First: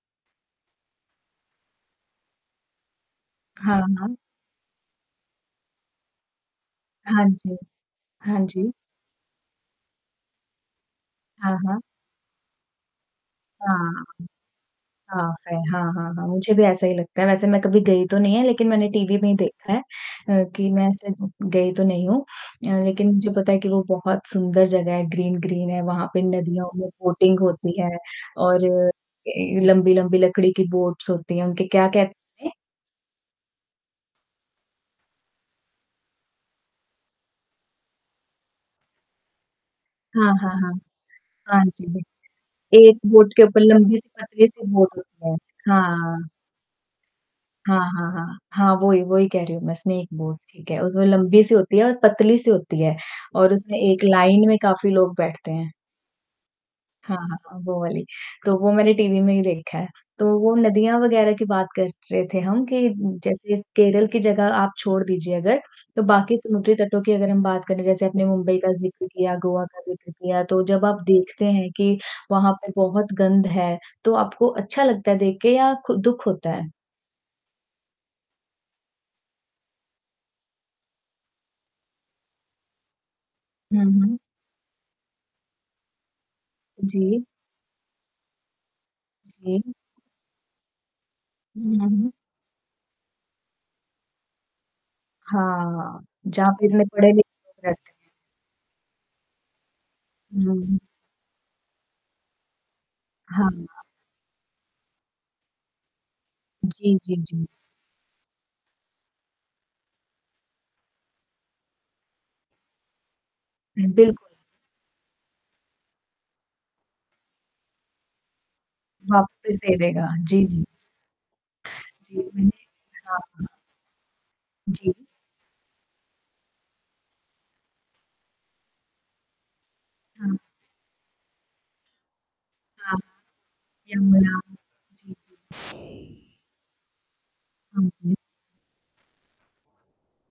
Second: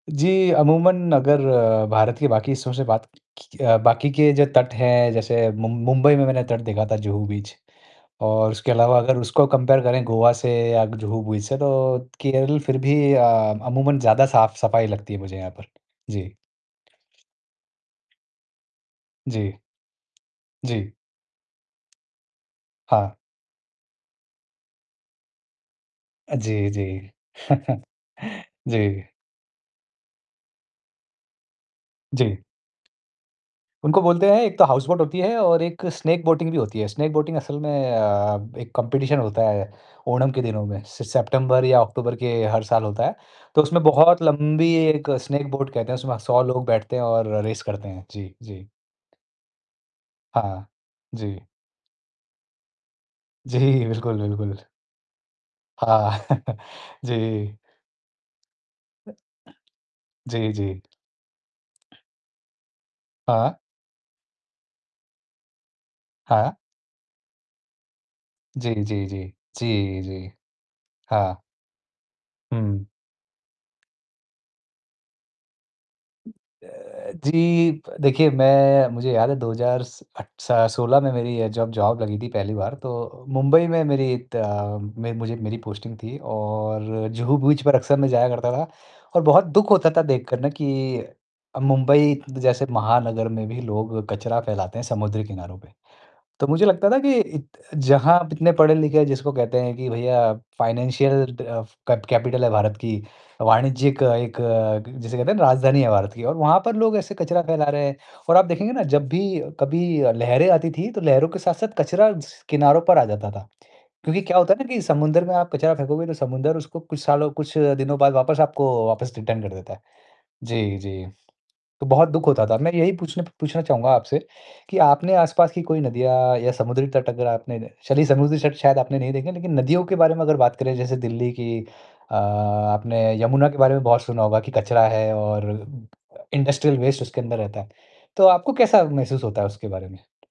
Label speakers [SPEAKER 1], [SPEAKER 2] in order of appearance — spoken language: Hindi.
[SPEAKER 1] जी, अमूमन अगर भारत के बाकी हिस्सों से बात की अ,
[SPEAKER 2] हाँ,
[SPEAKER 1] बाकी
[SPEAKER 2] हाँ।
[SPEAKER 1] के जो तट हैं, जैसे मुंब मुंबई में मैंने तट देखा था
[SPEAKER 2] हाँ
[SPEAKER 1] जुहू बीच
[SPEAKER 2] जी। हाँ
[SPEAKER 1] और उसके
[SPEAKER 2] जी।
[SPEAKER 1] अलावा अगर उसको कंपेयर करें गोवा से या जुहू बीच
[SPEAKER 2] हाँ,
[SPEAKER 1] से
[SPEAKER 2] हाँ।
[SPEAKER 1] तो केरल फिर भी अ, अमूमन
[SPEAKER 2] हाँ,
[SPEAKER 1] ज़्यादा साफ-सफाई लगती है मुझे
[SPEAKER 2] साफ़
[SPEAKER 1] यहाँ
[SPEAKER 2] है।
[SPEAKER 1] पर।
[SPEAKER 2] हाँ, हाँ, हाँ।
[SPEAKER 1] जी।
[SPEAKER 2] मुझे भी ऐसा ही लगता है, वैसे मैं कभी गई तो नहीं है लेकिन मैंने टीवी में ही
[SPEAKER 1] जी।
[SPEAKER 2] देखा है अ, कि मैं
[SPEAKER 1] जी।
[SPEAKER 2] ऐसे ज गई तो नहीं हूँ अ, लेकिन
[SPEAKER 1] हाँ।
[SPEAKER 2] मुझे पता है कि वो बहुत सुंदर जगह है, ग्रीन-ग्रीन है, वहाँ पे
[SPEAKER 1] अ, जी,
[SPEAKER 2] नदियों
[SPEAKER 1] जी।
[SPEAKER 2] में बोटिंग होती है और
[SPEAKER 1] जी।
[SPEAKER 2] के लंबी-लंबी लकड़ी की बोट्स होती हैं, उनके क्या
[SPEAKER 1] जी।
[SPEAKER 2] कहते हैं?
[SPEAKER 1] उनको बोलते हैं एक तो हाउस बोट होती है और एक स्नैक बोटिंग भी होती है, स्नैक बोटिंग असल में अ, एक कॉम्पिटिशन होता है, ओणम
[SPEAKER 2] हाँ,
[SPEAKER 1] के
[SPEAKER 2] हाँ,
[SPEAKER 1] दिनों
[SPEAKER 2] हाँ।
[SPEAKER 1] में सि
[SPEAKER 2] हाँ
[SPEAKER 1] सेप्टेंम्बर या
[SPEAKER 2] जी।
[SPEAKER 1] अक्टूबर के हर साल
[SPEAKER 2] एक
[SPEAKER 1] होता है,
[SPEAKER 2] बोट के
[SPEAKER 1] तो
[SPEAKER 2] ऊपर
[SPEAKER 1] उसमें
[SPEAKER 2] लंबी-सी
[SPEAKER 1] बहुत
[SPEAKER 2] पतली-सी
[SPEAKER 1] लंबी
[SPEAKER 2] बोट
[SPEAKER 1] एक
[SPEAKER 2] होती है।
[SPEAKER 1] स्नैक बोट कहते हैं उसमें
[SPEAKER 2] हाँ।
[SPEAKER 1] 100 लोग बैठते हैं और रेस
[SPEAKER 2] हाँ,
[SPEAKER 1] करते हैं।
[SPEAKER 2] हाँ,
[SPEAKER 1] जी,
[SPEAKER 2] हाँ।
[SPEAKER 1] जी।
[SPEAKER 2] हाँ। वो ही वो ही कह रही हूँ मैं, स्नेक बोट
[SPEAKER 1] हाँ।
[SPEAKER 2] ठीक है, उसमें
[SPEAKER 1] जी।
[SPEAKER 2] लंबी-सी होती है और पतली-सी होती है और
[SPEAKER 1] जी।
[SPEAKER 2] उसमें एक
[SPEAKER 1] बिल्कुल,
[SPEAKER 2] लाइन
[SPEAKER 1] बिल्कुल।
[SPEAKER 2] में काफ़ी लोग बैठते हैं।
[SPEAKER 1] हाँ।
[SPEAKER 2] हाँ, हाँ,
[SPEAKER 1] जी।
[SPEAKER 2] हाँ। वो वाली, तो वो मैंने टीवी में ही देखा है, तो
[SPEAKER 1] जी,
[SPEAKER 2] वो
[SPEAKER 1] जी।
[SPEAKER 2] नदियाँ वग़ैरह की बात कर रहे थे हम कि,
[SPEAKER 1] हाँ।
[SPEAKER 2] जैसे केरल की जगह आप छोड़ दीजिए अगर, तो बाकी
[SPEAKER 1] हाँ।
[SPEAKER 2] समुद्री तटों की अगर हम बात करें, जैसे अपने मुंबई का
[SPEAKER 1] जी,
[SPEAKER 2] ज़िक्र
[SPEAKER 1] जी, जी।
[SPEAKER 2] लिया, गोवा का
[SPEAKER 1] जी,
[SPEAKER 2] ज़िक्र
[SPEAKER 1] जी।
[SPEAKER 2] लिया, तो जब आप
[SPEAKER 1] हाँ।
[SPEAKER 2] देखते हैं कि वहाँ पे
[SPEAKER 1] हुँ।
[SPEAKER 2] बहुत गंध है, तो आपको अच्छा लगता है देख के या खु दुःख
[SPEAKER 1] अ,
[SPEAKER 2] होता है?
[SPEAKER 1] जी, प देखिए मैं मुझे याद है 2 हज़ार स अट स सोलह में मेरी अ, जब जॉब लगी थी पहली बार, तो मुंबई
[SPEAKER 2] हुँ,
[SPEAKER 1] में
[SPEAKER 2] हुँ।
[SPEAKER 1] मेरी ता में मुझे मेरी पोस्टिंग थी और
[SPEAKER 2] जी।
[SPEAKER 1] जुहू बीच पर अक्सर मैं जाया करता था और बहुत दुःख
[SPEAKER 2] जी।
[SPEAKER 1] होता था देखकर ना कि अब
[SPEAKER 2] हुँ, हुँ, हुँ।
[SPEAKER 1] मुंबई जैसे महानगर में भी लोग कचरा फैलाते हैं समुद्र किनारों पे,
[SPEAKER 2] हाँ,
[SPEAKER 1] तो
[SPEAKER 2] जहाँ पे
[SPEAKER 1] मुझे
[SPEAKER 2] इतने
[SPEAKER 1] लगता था
[SPEAKER 2] पढ़े
[SPEAKER 1] कि
[SPEAKER 2] लिखे
[SPEAKER 1] इत
[SPEAKER 2] लोग रहते हैं।
[SPEAKER 1] जहाँ आप इतने पढ़े-लिखे हैं जिसको कहते हैं कि भैया
[SPEAKER 2] हुँ, हुँ।
[SPEAKER 1] फ़ाइनेंशियल दफ़ कैप कैपिटल है भारत की,
[SPEAKER 2] हाँ, हाँ।
[SPEAKER 1] वाणिज्यिक एक क जिसे कहते हैं राजधानी है भारत की और वहाँ पर लोग
[SPEAKER 2] जी,
[SPEAKER 1] ऐसे
[SPEAKER 2] जी,
[SPEAKER 1] कचरा
[SPEAKER 2] जी।
[SPEAKER 1] फैला रहे हैं और आप देखेंगे ना जब भी कभी अ, लहरें आती थी तो लहरों के साथ-साथ कचरा स किनारों पर आ जाता था
[SPEAKER 2] हुँ,
[SPEAKER 1] क्योंकि
[SPEAKER 2] बिल्कुल।
[SPEAKER 1] क्या होता है ना कि समुद्र में आप कचरा फेंकोगे तो समुद्र उसको कुछ सालों कुछ दिनों बाद वापस आपको वापस रिटर्न कर
[SPEAKER 2] वापस
[SPEAKER 1] देता
[SPEAKER 2] दे
[SPEAKER 1] है।
[SPEAKER 2] देगा। जी, जी।
[SPEAKER 1] जी, जी। तो बहुत
[SPEAKER 2] जी,
[SPEAKER 1] दुःख होता
[SPEAKER 2] मैंने
[SPEAKER 1] था,
[SPEAKER 2] भी
[SPEAKER 1] मैं यही
[SPEAKER 2] हाँ,
[SPEAKER 1] पूछने प
[SPEAKER 2] हाँ।
[SPEAKER 1] पूछना चाहूँगा आपसे कि
[SPEAKER 2] जी।
[SPEAKER 1] आपने आस-पास की कोई नदियाँ या समुद्री तट अगर आपने चलिए समुद्री तट शायद आपने नहीं देखे हैं, लेकिन नदियों के बारे में अगर
[SPEAKER 2] हाँ।
[SPEAKER 1] बात करें जैसे दिल्ली की अ,
[SPEAKER 2] हाँ,
[SPEAKER 1] आपने
[SPEAKER 2] हाँ।
[SPEAKER 1] यमुना के बारे में बहुत सुना
[SPEAKER 2] यमुना
[SPEAKER 1] होगा कि कचरा है
[SPEAKER 2] जी, जी।
[SPEAKER 1] और अ, इंडस्ट्रियल वेस्ट उसके अंदर रहता है,
[SPEAKER 2] हाँ जी।
[SPEAKER 1] तो आपको कैसा महसूस होता है उसके बारे में?